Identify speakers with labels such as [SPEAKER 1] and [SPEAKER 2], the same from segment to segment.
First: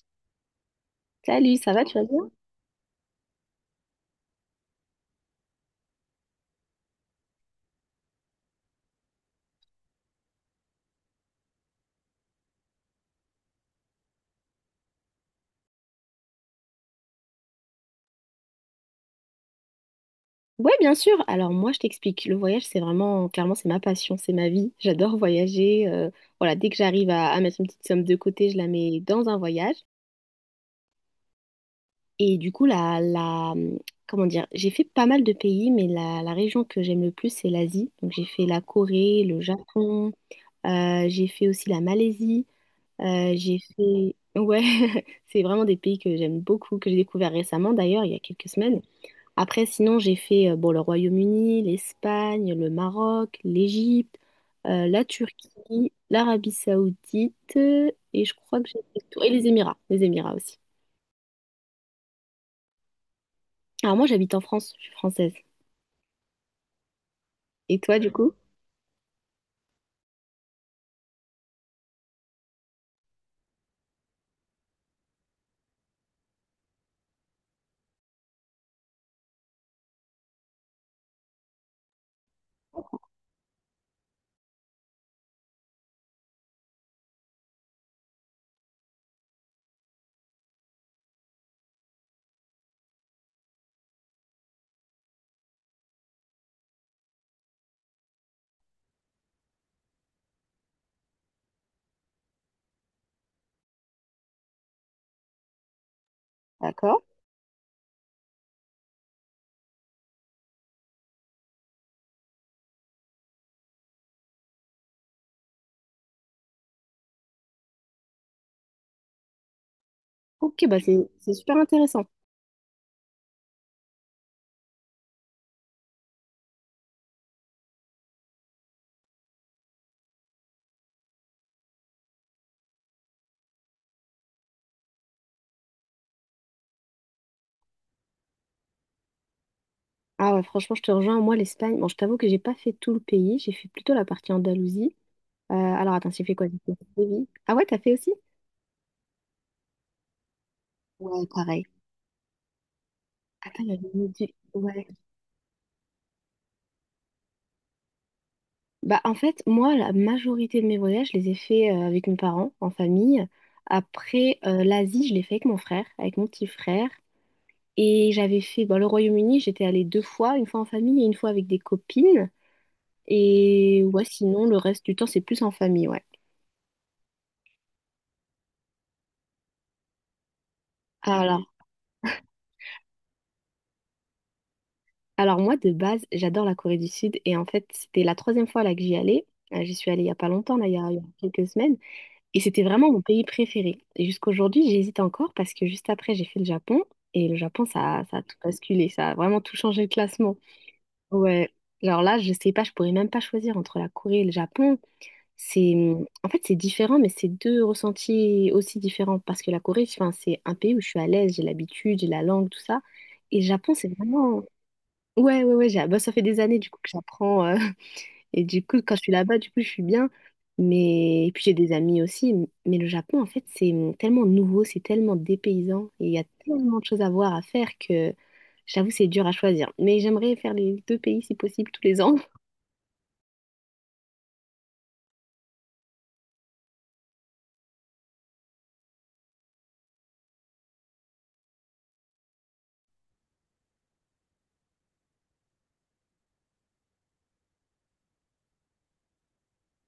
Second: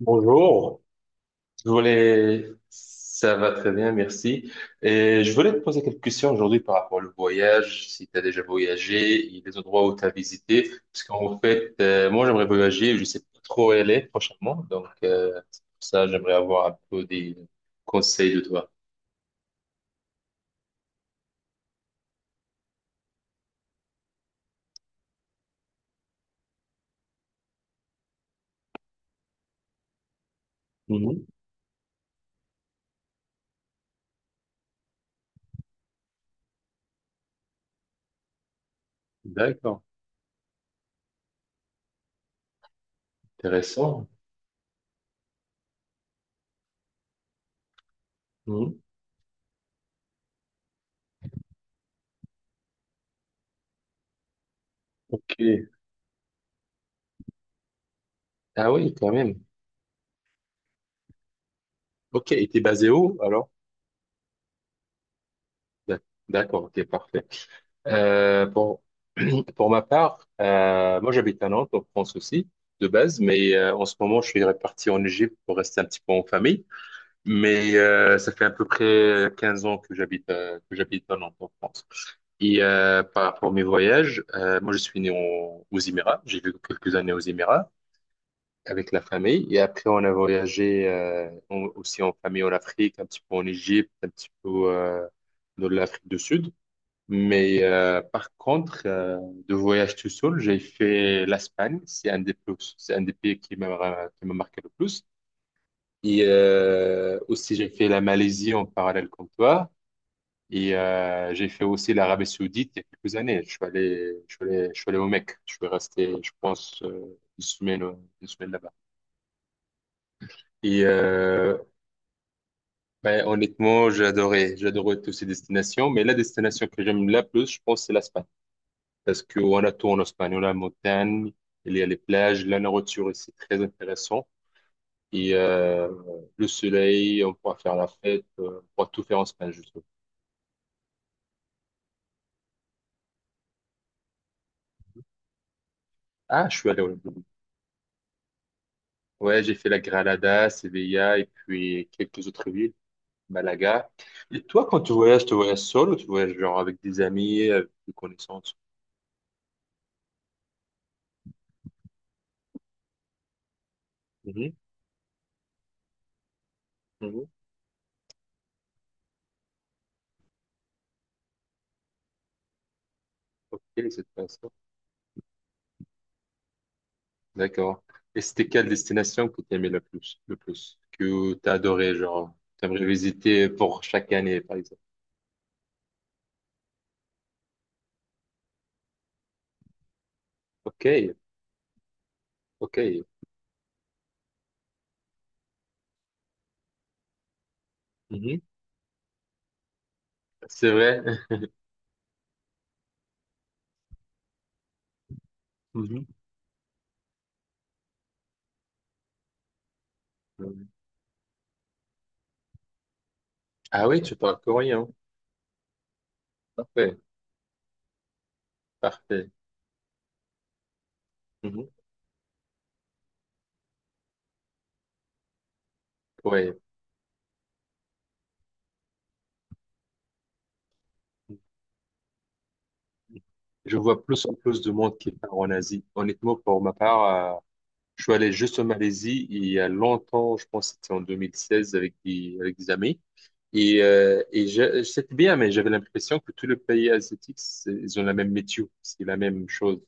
[SPEAKER 1] Bonjour,
[SPEAKER 2] Salut, ça va, tu vas bien?
[SPEAKER 1] ça va très bien, merci. Et je voulais te poser quelques questions aujourd'hui par rapport au voyage, si tu as déjà voyagé, il y a des endroits où tu as visité, parce qu'en fait, moi j'aimerais voyager, je sais pas trop où aller prochainement, donc c'est pour ça j'aimerais avoir un peu des conseils de toi.
[SPEAKER 2] Ouais, bien sûr. Alors moi, je t'explique. Le voyage, c'est vraiment, clairement, c'est ma passion, c'est ma vie. J'adore voyager. Voilà, dès que j'arrive à mettre une petite somme de côté, je la mets dans un voyage.
[SPEAKER 1] Mhm.
[SPEAKER 2] Et du coup, comment dire, j'ai fait pas mal de pays, mais la région que j'aime le plus, c'est l'Asie. Donc j'ai fait la Corée, le
[SPEAKER 1] D'accord,
[SPEAKER 2] Japon, j'ai fait aussi la Malaisie,
[SPEAKER 1] intéressant.
[SPEAKER 2] Ouais, c'est vraiment des pays que j'aime beaucoup, que j'ai découvert récemment d'ailleurs, il y a quelques
[SPEAKER 1] Mhm.
[SPEAKER 2] semaines. Après, sinon, j'ai fait bon, le Royaume-Uni, l'Espagne, le Maroc, l'Égypte, la
[SPEAKER 1] Ok,
[SPEAKER 2] Turquie, l'Arabie Saoudite et je crois que
[SPEAKER 1] ah
[SPEAKER 2] j'ai
[SPEAKER 1] oui,
[SPEAKER 2] fait le
[SPEAKER 1] quand
[SPEAKER 2] tour. Et
[SPEAKER 1] même.
[SPEAKER 2] les Émirats aussi.
[SPEAKER 1] Ok, et t'es basé où alors?
[SPEAKER 2] Alors moi, j'habite en France, je suis française.
[SPEAKER 1] D'ac- D'accord, ok, parfait.
[SPEAKER 2] Et toi, du coup?
[SPEAKER 1] Euh, pour, pour ma part, moi j'habite à Nantes, en France aussi, de base, mais en ce moment je suis reparti en Égypte pour rester un petit peu en famille. Mais ça fait à peu près 15 ans que j'habite à Nantes, en France. Et par rapport à mes voyages, moi je suis né aux Émirats, j'ai vécu quelques années aux Émirats avec la famille. Et après on a voyagé aussi en famille en Afrique, un petit peu en Égypte, un petit peu dans l'Afrique du Sud. Mais par contre, de voyage tout seul, j'ai fait l'Espagne. C'est un des pays qui m'a marqué le plus. Et
[SPEAKER 2] D'accord.
[SPEAKER 1] aussi, j'ai fait la Malaisie en parallèle comme toi. Et j'ai fait aussi l'Arabie Saoudite il y a quelques années. Je suis allé au Mecque. Je suis resté, je pense, une semaine là-bas.
[SPEAKER 2] Ok, bah
[SPEAKER 1] Et
[SPEAKER 2] c'est super intéressant.
[SPEAKER 1] ben, honnêtement, j'ai adoré toutes ces destinations. Mais la destination que j'aime la plus, je pense, c'est l'Espagne. Parce qu'on a tout en Espagne. On a la montagne, il y a les plages, la nourriture ici, très intéressant. Et le soleil, on pourra faire la fête, on pourra tout faire en Espagne, je trouve.
[SPEAKER 2] Ah ouais, franchement, je te rejoins. Moi, l'Espagne, bon, je t'avoue que j'ai pas fait tout le pays, j'ai fait plutôt la partie Andalousie. Alors attends, j'ai fait quoi?
[SPEAKER 1] Ah, je
[SPEAKER 2] J'ai
[SPEAKER 1] suis
[SPEAKER 2] fait
[SPEAKER 1] allé au...
[SPEAKER 2] Séville. Ah ouais, t'as fait aussi?
[SPEAKER 1] Ouais, j'ai fait la Granada, Sevilla
[SPEAKER 2] Ouais,
[SPEAKER 1] et
[SPEAKER 2] pareil.
[SPEAKER 1] puis quelques autres villes,
[SPEAKER 2] Attends, il y avait
[SPEAKER 1] Malaga.
[SPEAKER 2] une île du-
[SPEAKER 1] Et toi, quand
[SPEAKER 2] Ouais.
[SPEAKER 1] tu voyages seul ou tu voyages genre avec des amis, avec des connaissances?
[SPEAKER 2] Bah, en fait, moi, la majorité de mes voyages, je les ai faits avec mes parents, en famille. Après,
[SPEAKER 1] Mhm,
[SPEAKER 2] l'Asie, je l'ai fait avec mon frère, avec mon petit frère.
[SPEAKER 1] mhm.
[SPEAKER 2] Et j'avais fait bah, le Royaume-Uni, j'étais allée deux fois, une fois en famille et une fois avec des copines.
[SPEAKER 1] Ok,
[SPEAKER 2] Et
[SPEAKER 1] c'est
[SPEAKER 2] ouais, sinon,
[SPEAKER 1] intéressant.
[SPEAKER 2] le reste du temps, c'est plus en famille, ouais.
[SPEAKER 1] D'accord. Et c'était quelle destination que tu aimais le plus, que
[SPEAKER 2] Alors,
[SPEAKER 1] tu as adoré, genre, t'aimerais visiter pour chaque année, par exemple.
[SPEAKER 2] alors moi, de base, j'adore la Corée du Sud. Et en fait, c'était la troisième fois là que j'y allais. J'y suis allée il y a pas longtemps, là, il y a
[SPEAKER 1] OK,
[SPEAKER 2] quelques semaines. Et c'était vraiment mon
[SPEAKER 1] OK.
[SPEAKER 2] pays préféré. Et jusqu'aujourd'hui, j'hésite encore parce que juste après, j'ai fait le Japon. Et le Japon, ça a tout
[SPEAKER 1] Mhm.
[SPEAKER 2] basculé. Ça a vraiment tout changé le classement.
[SPEAKER 1] C'est vrai.
[SPEAKER 2] Ouais. Alors là, je sais pas, je pourrais même pas choisir entre la Corée et le Japon. C'est, En fait, c'est différent, mais c'est deux ressentis aussi différents. Parce que la Corée, enfin, c'est un
[SPEAKER 1] Mhm.
[SPEAKER 2] pays où je suis à l'aise, j'ai l'habitude, j'ai la langue, tout ça. Et le Japon,
[SPEAKER 1] Ah
[SPEAKER 2] c'est
[SPEAKER 1] oui, tu parles
[SPEAKER 2] vraiment...
[SPEAKER 1] coréen.
[SPEAKER 2] Ouais, ouais, ouais. Bah, ça fait des années, du coup, que
[SPEAKER 1] Parfait,
[SPEAKER 2] j'apprends, et du coup, quand je suis
[SPEAKER 1] parfait.
[SPEAKER 2] là-bas, du coup, je suis bien. Mais et puis j'ai
[SPEAKER 1] Mhm.
[SPEAKER 2] des amis aussi. Mais le Japon, en fait, c'est tellement nouveau, c'est tellement dépaysant. Et il y a
[SPEAKER 1] Ouais.
[SPEAKER 2] tellement de choses à voir, à faire que j'avoue, c'est dur à choisir. Mais j'aimerais faire les deux pays si possible tous les ans.
[SPEAKER 1] Je vois plus en plus de monde qui part en Asie. Honnêtement, pour ma part. Je suis allé juste en Malaisie il y a longtemps, je pense que c'était en 2016 avec des amis. Et c'était bien, mais j'avais l'impression que tous les pays asiatiques, ils ont la même météo, c'est la même chose.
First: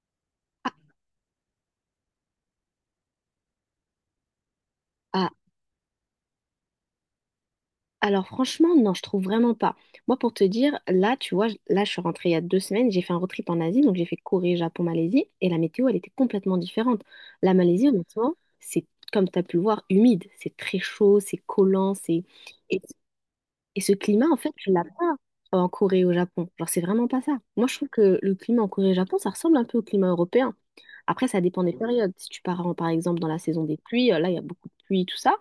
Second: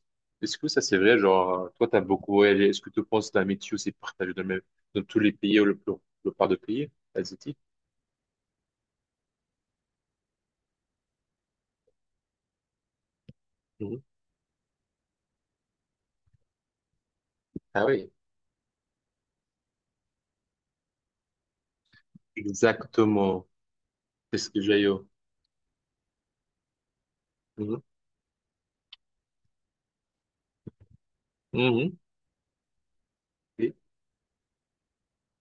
[SPEAKER 1] Est-ce que
[SPEAKER 2] Ah,
[SPEAKER 1] ça c'est vrai? Genre, toi, tu as beaucoup voyagé. Est-ce que tu penses que la météo, c'est partagé dans tous
[SPEAKER 2] ah,
[SPEAKER 1] les pays ou le part de pays asiatiques?
[SPEAKER 2] alors franchement, non, je trouve vraiment pas. Moi, pour te dire, là, tu vois, là, je suis rentrée il y a deux semaines, j'ai fait un road trip en Asie, donc
[SPEAKER 1] Mhm.
[SPEAKER 2] j'ai fait Corée, Japon, Malaisie, et la météo, elle était complètement différente. La
[SPEAKER 1] Ah
[SPEAKER 2] Malaisie,
[SPEAKER 1] oui,
[SPEAKER 2] honnêtement, c'est, comme tu as pu le voir, humide, c'est très chaud, c'est collant, c'est... Et
[SPEAKER 1] exactement.
[SPEAKER 2] Et ce climat, en
[SPEAKER 1] C'est ce
[SPEAKER 2] fait,
[SPEAKER 1] que
[SPEAKER 2] tu l'as
[SPEAKER 1] j'ai eu.
[SPEAKER 2] pas en Corée et au Japon. Genre, c'est vraiment pas ça. Moi, je
[SPEAKER 1] Mhm.
[SPEAKER 2] trouve que le climat en Corée et au Japon, ça ressemble un peu au climat européen. Après, ça dépend des
[SPEAKER 1] Mhm.
[SPEAKER 2] périodes. Si tu pars, par exemple, dans la saison
[SPEAKER 1] Oui,
[SPEAKER 2] des pluies, là, il y a beaucoup de pluie, tout ça.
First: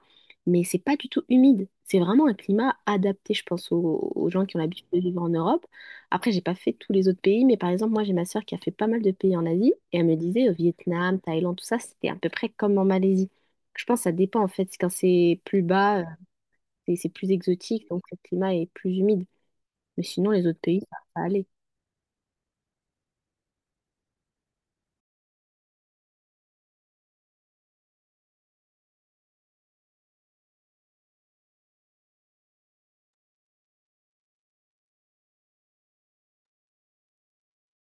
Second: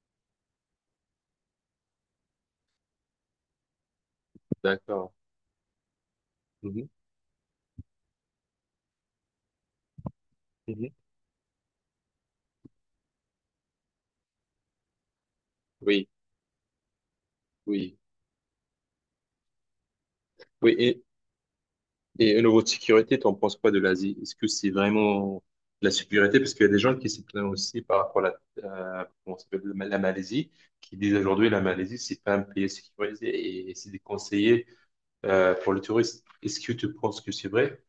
[SPEAKER 2] Mais c'est pas du tout humide. C'est vraiment un climat adapté, je pense, aux gens qui ont l'habitude de
[SPEAKER 1] d'accord.
[SPEAKER 2] vivre en Europe. Après, j'ai pas fait
[SPEAKER 1] Mhm.
[SPEAKER 2] tous les autres pays, mais par exemple, moi, j'ai ma sœur qui a fait pas mal de pays en Asie. Et elle me disait, au
[SPEAKER 1] Mhm.
[SPEAKER 2] Vietnam, Thaïlande, tout ça, c'était à peu près comme en Malaisie. Je pense que ça dépend, en fait. Quand c'est plus bas,
[SPEAKER 1] Oui,
[SPEAKER 2] c'est plus exotique,
[SPEAKER 1] oui.
[SPEAKER 2] donc le climat est plus humide. Mais sinon, les autres pays, ça
[SPEAKER 1] Oui,
[SPEAKER 2] va aller.
[SPEAKER 1] et au niveau de sécurité, t'en penses quoi de l'Asie? Est-ce que c'est vraiment de la sécurité? Parce qu'il y a des gens qui s'y plaignent aussi par rapport à comment ça s'appelle, la Malaisie, qui disent aujourd'hui la Malaisie, c'est pas un pays sécurisé et c'est déconseillé pour le tourisme. Est-ce que tu penses que c'est vrai?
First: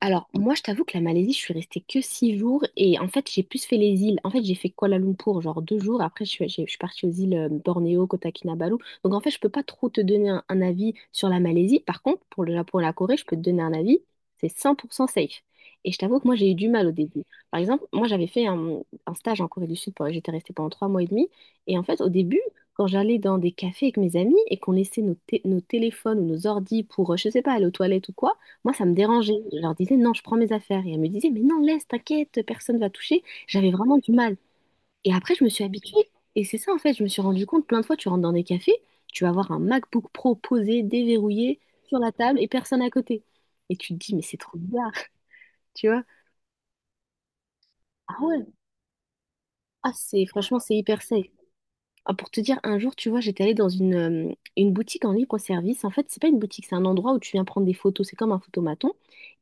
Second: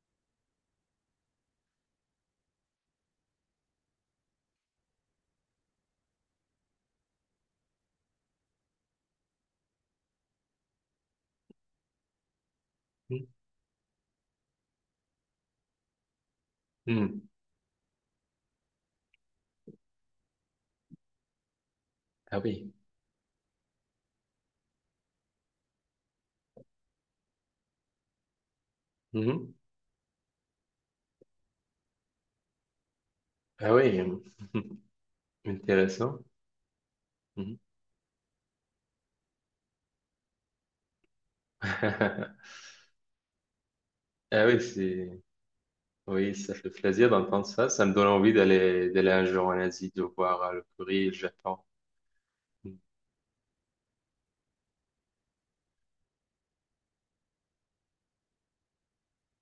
[SPEAKER 2] Alors, moi, je t'avoue que la Malaisie, je suis restée que 6 jours et en fait, j'ai plus fait les îles. En fait, j'ai fait Kuala Lumpur, genre deux jours. Après, je suis partie aux îles Bornéo, Kota Kinabalu. Donc, en fait, je peux pas trop te donner un avis sur la Malaisie. Par contre, pour le Japon et la Corée, je
[SPEAKER 1] Mhm.
[SPEAKER 2] peux te donner un avis. C'est 100% safe. Et je t'avoue que moi, j'ai eu du mal au début.
[SPEAKER 1] Mhm.
[SPEAKER 2] Par exemple, moi, un stage en Corée du Sud. J'étais restée pendant 3 mois et demi. Et en fait, au
[SPEAKER 1] Ah
[SPEAKER 2] début,
[SPEAKER 1] oui.
[SPEAKER 2] quand j'allais dans des cafés avec mes amis et qu'on laissait nos téléphones ou nos ordis pour, je sais pas, aller aux toilettes ou quoi, moi, ça me dérangeait.
[SPEAKER 1] Mhm.
[SPEAKER 2] Je leur disais, non, je prends mes affaires. Et elles me disaient, mais non, laisse, t'inquiète, personne va toucher. J'avais
[SPEAKER 1] Ah
[SPEAKER 2] vraiment
[SPEAKER 1] oui.
[SPEAKER 2] du mal. Et après, je me suis habituée.
[SPEAKER 1] Intéressant.
[SPEAKER 2] Et c'est ça, en fait, je me suis rendu
[SPEAKER 1] Mhm.
[SPEAKER 2] compte, plein de fois, tu rentres dans des cafés, tu vas voir un MacBook Pro posé, déverrouillé, sur la table et personne à côté. Et tu te dis, mais c'est
[SPEAKER 1] Ah
[SPEAKER 2] trop
[SPEAKER 1] oui,
[SPEAKER 2] bizarre,
[SPEAKER 1] c'est
[SPEAKER 2] tu vois.
[SPEAKER 1] oui, ça fait plaisir d'entendre ça. Ça me donne
[SPEAKER 2] Ah
[SPEAKER 1] envie
[SPEAKER 2] ouais,
[SPEAKER 1] d'aller un jour en
[SPEAKER 2] ah,
[SPEAKER 1] Asie, de
[SPEAKER 2] c'est,
[SPEAKER 1] voir
[SPEAKER 2] franchement,
[SPEAKER 1] le
[SPEAKER 2] c'est hyper
[SPEAKER 1] Corée et le
[SPEAKER 2] safe.
[SPEAKER 1] Japon.
[SPEAKER 2] Ah, pour te dire, un jour, tu vois, j'étais allée dans une boutique en libre-service. En fait, c'est pas une boutique, c'est un endroit où tu viens prendre des photos. C'est comme un photomaton.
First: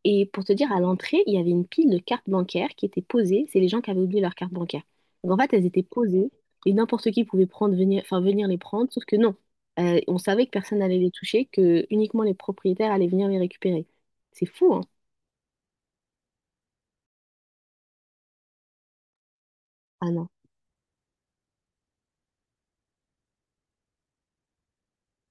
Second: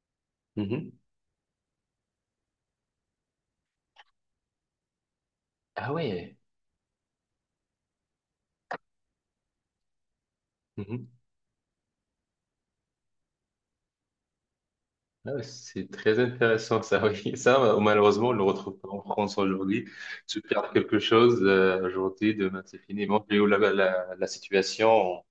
[SPEAKER 2] Et pour te dire, à
[SPEAKER 1] Mhm.
[SPEAKER 2] l'entrée, il y avait une pile de cartes bancaires qui étaient posées. C'est les gens qui avaient oublié leurs cartes bancaires. Donc, en fait, elles étaient
[SPEAKER 1] Ah
[SPEAKER 2] posées
[SPEAKER 1] ouais.
[SPEAKER 2] et n'importe qui pouvait prendre, venir, enfin, venir les prendre. Sauf que non, on savait que personne n'allait les
[SPEAKER 1] Mhm.
[SPEAKER 2] toucher, que uniquement les propriétaires allaient venir les récupérer. C'est fou, hein?
[SPEAKER 1] Ah ouais, c'est très intéressant ça, oui. Ça, malheureusement, on ne le retrouve pas en France aujourd'hui.
[SPEAKER 2] Ah non.
[SPEAKER 1] Tu perds quelque chose aujourd'hui, demain c'est fini. Moi, j'ai eu la situation,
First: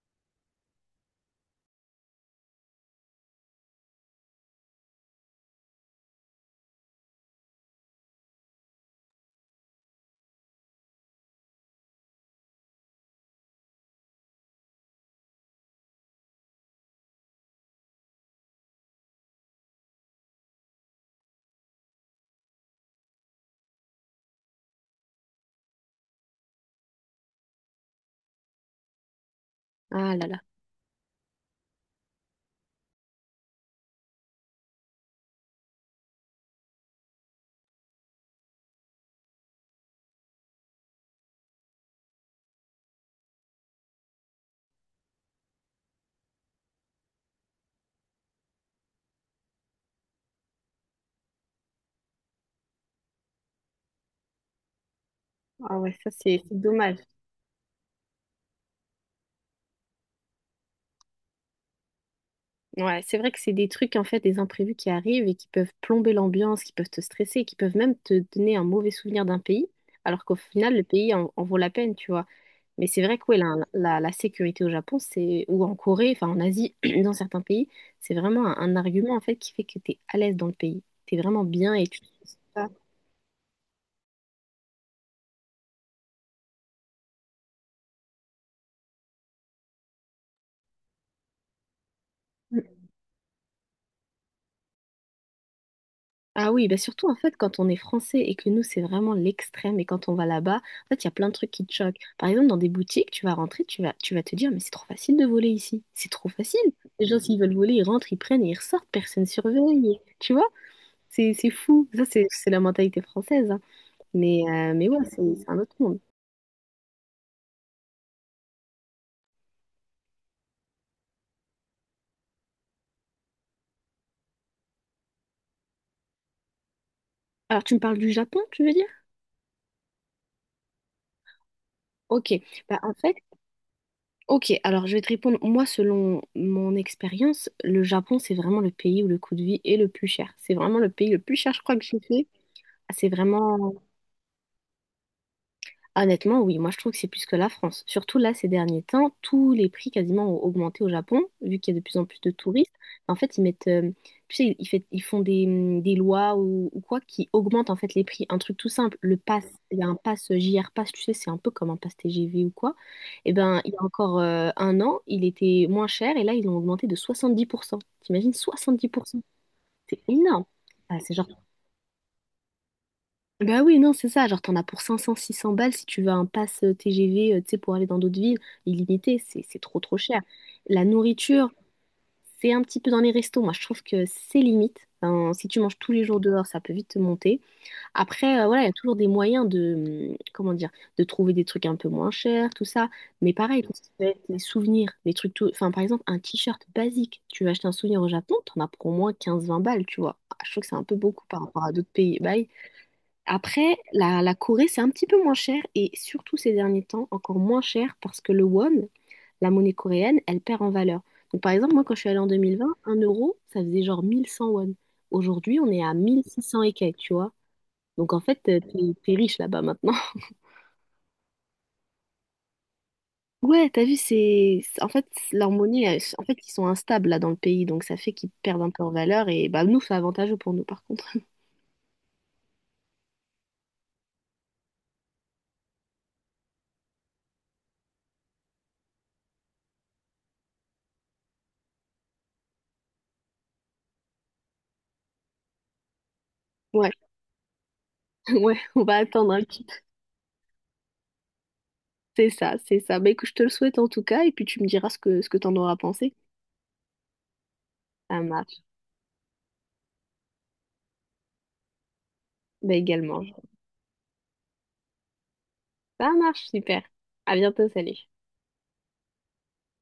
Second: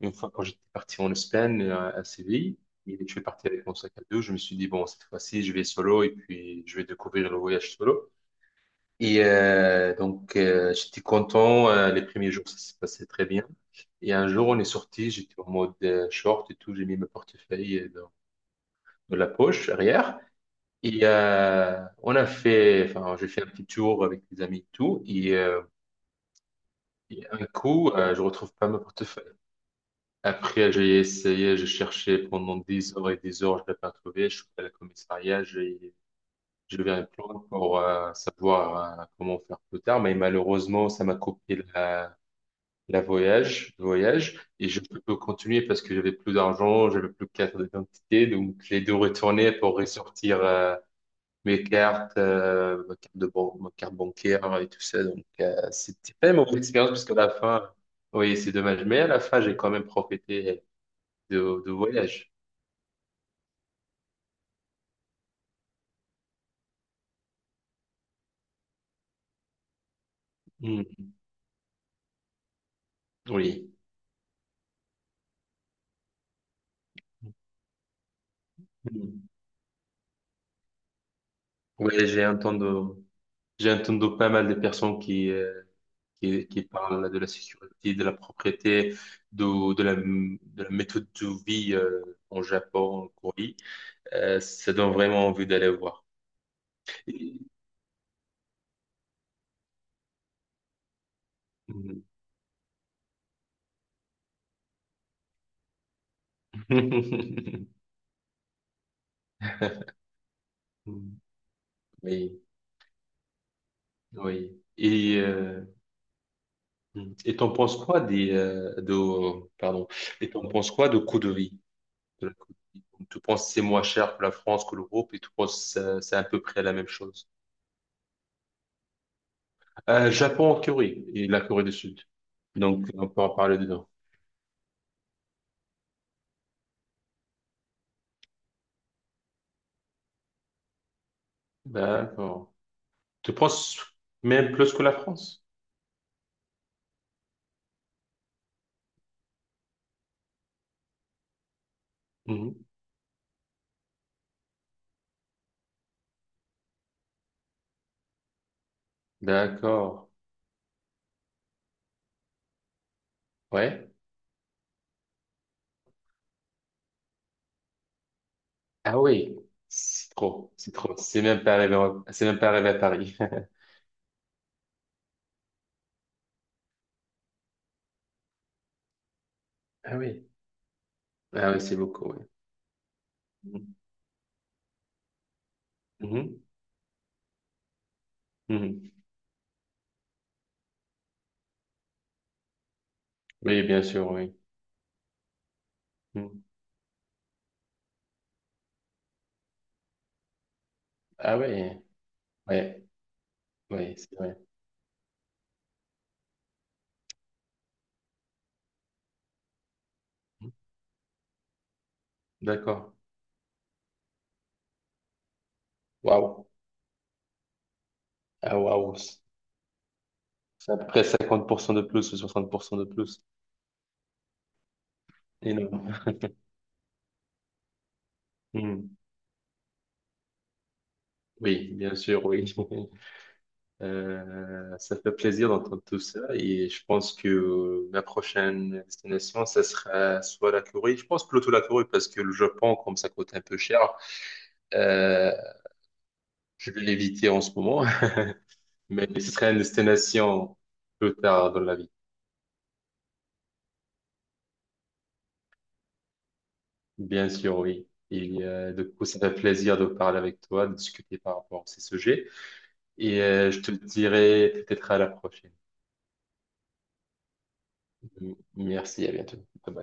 [SPEAKER 1] une fois quand j'étais parti en Espagne, à Séville, et je suis parti avec mon sac à dos, je me suis dit, bon, cette fois-ci, je vais solo et puis je vais découvrir le voyage solo. Et donc, j'étais content. Les premiers jours, ça se passait très bien. Et un jour, on est sorti, j'étais en mode short et tout, j'ai mis mon portefeuille de la poche arrière. Et on a fait, enfin, j'ai fait un petit tour avec des amis et tout. Et un coup, je retrouve pas mon portefeuille.
[SPEAKER 2] Ah là là.
[SPEAKER 1] Après, j'ai essayé, j'ai cherché pendant des heures et des heures, je l'ai pas trouvé. Je suis allé à la commissariat, j'ai levé un plan pour savoir comment faire plus tard. Mais malheureusement, ça m'a coupé le voyage. Et je peux pas continuer parce que j'avais plus d'argent, j'avais plus de carte d'identité. Donc, j'ai dû retourner pour ressortir ma carte bancaire et tout ça. Donc,
[SPEAKER 2] Ah ouais, ça
[SPEAKER 1] c'était pas une
[SPEAKER 2] c'est
[SPEAKER 1] mauvaise
[SPEAKER 2] c'est
[SPEAKER 1] expérience
[SPEAKER 2] dommage.
[SPEAKER 1] parce qu'à la fin, oui, c'est dommage. Mais à la fin, j'ai quand même profité de voyage.
[SPEAKER 2] Ouais, c'est vrai que c'est des trucs, en fait, des imprévus qui arrivent et qui peuvent plomber l'ambiance, qui peuvent te stresser, qui peuvent même te donner un mauvais souvenir d'un pays, alors qu'au final, le
[SPEAKER 1] Mm.
[SPEAKER 2] pays en vaut la peine, tu vois. Mais c'est vrai que ouais,
[SPEAKER 1] Oui.
[SPEAKER 2] la sécurité au Japon, c'est, ou en Corée, enfin en Asie, dans certains pays, c'est vraiment un argument, en
[SPEAKER 1] Mm.
[SPEAKER 2] fait, qui fait que tu es à l'aise dans le pays. Tu es vraiment bien et
[SPEAKER 1] Oui,
[SPEAKER 2] tu te
[SPEAKER 1] j'ai
[SPEAKER 2] stresses
[SPEAKER 1] entendu,
[SPEAKER 2] pas.
[SPEAKER 1] j'ai entendu pas mal de personnes qui, qui parlent de la sécurité, de la propriété, de la méthode de vie, en Japon, en Corée. Ça donne vraiment envie d'aller voir.
[SPEAKER 2] Ah oui, bah surtout en fait
[SPEAKER 1] Et-
[SPEAKER 2] quand on est français et que nous c'est vraiment l'extrême et quand on va là-bas, en fait il y a plein de trucs qui te choquent.
[SPEAKER 1] Mm.
[SPEAKER 2] Par exemple dans des boutiques, tu vas rentrer, tu vas te dire mais c'est trop facile de voler ici, c'est trop facile. Les gens s'ils veulent voler, ils rentrent, ils prennent et ils ressortent, personne surveille, tu vois? C'est fou, ça c'est
[SPEAKER 1] Oui.
[SPEAKER 2] c'est la mentalité française, hein.
[SPEAKER 1] Oui.
[SPEAKER 2] Mais ouais,
[SPEAKER 1] Et,
[SPEAKER 2] c'est un
[SPEAKER 1] euh,
[SPEAKER 2] autre monde.
[SPEAKER 1] et t'en penses quoi des de pardon. Et t'en penses quoi de coût de vie? De la coût de vie. Donc, tu penses que c'est moins cher que la France, que l'Europe, et tu penses que c'est à peu près la même chose.
[SPEAKER 2] Alors tu me parles du Japon, tu veux dire?
[SPEAKER 1] Japon en Corée et la Corée du Sud.
[SPEAKER 2] Ok, bah
[SPEAKER 1] Donc
[SPEAKER 2] en
[SPEAKER 1] on
[SPEAKER 2] fait
[SPEAKER 1] peut en parler dedans.
[SPEAKER 2] Ok, alors je vais te répondre. Moi, selon mon expérience, le Japon, c'est vraiment le pays où le coût de vie est le plus cher. C'est vraiment le pays le plus cher, je crois, que j'ai fait.
[SPEAKER 1] D'accord.
[SPEAKER 2] Ah, c'est
[SPEAKER 1] Tu
[SPEAKER 2] vraiment.
[SPEAKER 1] penses même plus que la France?
[SPEAKER 2] Honnêtement, oui, moi je trouve que c'est plus que la France. Surtout là, ces derniers temps, tous les prix quasiment ont augmenté au Japon, vu qu'il y a de plus en plus de
[SPEAKER 1] Mhm.
[SPEAKER 2] touristes. En fait, tu sais, ils font des lois ou quoi qui augmentent en fait les prix. Un truc tout simple, il y a un
[SPEAKER 1] D'accord.
[SPEAKER 2] pass JR Pass, tu sais, c'est un peu comme un pass TGV ou quoi. Et ben, il y a
[SPEAKER 1] Ouais.
[SPEAKER 2] encore un an, il était moins cher et là, ils l'ont augmenté de 70%. T'imagines,
[SPEAKER 1] Ah
[SPEAKER 2] 70%.
[SPEAKER 1] oui.
[SPEAKER 2] C'est
[SPEAKER 1] C'est
[SPEAKER 2] énorme.
[SPEAKER 1] trop. C'est trop.
[SPEAKER 2] Ah, c'est
[SPEAKER 1] C'est
[SPEAKER 2] genre,
[SPEAKER 1] même pas arrivé. C'est même pas arrivé à Paris.
[SPEAKER 2] bah Oui, non, c'est ça. Genre, t'en as pour 500, 600 balles si tu veux un pass TGV, tu sais, pour aller dans d'autres villes, illimité. C'est trop, trop
[SPEAKER 1] Ah
[SPEAKER 2] cher.
[SPEAKER 1] oui.
[SPEAKER 2] La nourriture,
[SPEAKER 1] Ah oui, c'est beaucoup.
[SPEAKER 2] c'est un petit peu dans les restos. Moi, je
[SPEAKER 1] Oui.
[SPEAKER 2] trouve que c'est limite. Enfin, si tu manges tous les jours
[SPEAKER 1] Mhm.
[SPEAKER 2] dehors, ça peut vite te monter. Après, voilà, il y a
[SPEAKER 1] Mhm.
[SPEAKER 2] toujours des moyens de, comment dire, de trouver des trucs un peu moins chers, tout ça. Mais
[SPEAKER 1] Oui,
[SPEAKER 2] pareil, tout ce
[SPEAKER 1] bien
[SPEAKER 2] qui va
[SPEAKER 1] sûr,
[SPEAKER 2] être
[SPEAKER 1] oui.
[SPEAKER 2] les souvenirs, les trucs tout... Enfin, par exemple, un
[SPEAKER 1] Mm.
[SPEAKER 2] t-shirt basique. Tu veux acheter un souvenir au Japon, t'en as pour au moins 15-20 balles, tu vois. Ah, je trouve que c'est un peu beaucoup
[SPEAKER 1] Ah
[SPEAKER 2] par rapport à
[SPEAKER 1] oui,
[SPEAKER 2] d'autres pays. Bah, oui.
[SPEAKER 1] ouais,
[SPEAKER 2] Après,
[SPEAKER 1] ouais c'est
[SPEAKER 2] la
[SPEAKER 1] vrai.
[SPEAKER 2] Corée, c'est un petit peu moins cher et surtout ces derniers temps, encore moins cher parce que le won, la monnaie coréenne, elle
[SPEAKER 1] Mm.
[SPEAKER 2] perd en valeur. Donc par exemple, moi quand je suis allée en 2020,
[SPEAKER 1] D'accord.
[SPEAKER 2] un euro, ça faisait genre 1100 won. Aujourd'hui, on est à
[SPEAKER 1] Waouh.
[SPEAKER 2] 1600 et quelques, tu vois. Donc en fait,
[SPEAKER 1] Ah waouh.
[SPEAKER 2] t'es riche là-bas maintenant.
[SPEAKER 1] C'est à peu près 50% de plus ou 60% de plus.
[SPEAKER 2] Ouais, t'as vu, c'est... En fait,
[SPEAKER 1] Énorme.
[SPEAKER 2] en fait, ils sont instables là dans le pays, donc ça fait qu'ils perdent un peu en
[SPEAKER 1] Mm.
[SPEAKER 2] valeur et bah nous, c'est avantageux pour nous par contre.
[SPEAKER 1] Oui, bien sûr, oui. Ça fait plaisir d'entendre tout ça et je pense que la prochaine destination, ça sera soit la Corée. Je pense plutôt la Corée parce que le Japon, comme ça coûte un peu cher, euh, je vais
[SPEAKER 2] Ouais,
[SPEAKER 1] l'éviter en ce moment,
[SPEAKER 2] ouais, on va
[SPEAKER 1] mais ce
[SPEAKER 2] attendre un
[SPEAKER 1] serait une
[SPEAKER 2] petit.
[SPEAKER 1] destination plus tard dans la vie.
[SPEAKER 2] C'est ça, c'est ça. Bah écoute, je te le souhaite en tout cas, et puis tu me diras ce que t'en auras pensé.
[SPEAKER 1] Bien sûr, oui.
[SPEAKER 2] Ça
[SPEAKER 1] Et
[SPEAKER 2] marche.
[SPEAKER 1] du coup, ça fait plaisir de parler avec toi, de discuter par rapport à ces sujets.
[SPEAKER 2] Bah également.
[SPEAKER 1] Et je te dirai peut-être à la prochaine.
[SPEAKER 2] Ça marche, super. À bientôt, salut.
[SPEAKER 1] Merci, à bientôt. Bye bye.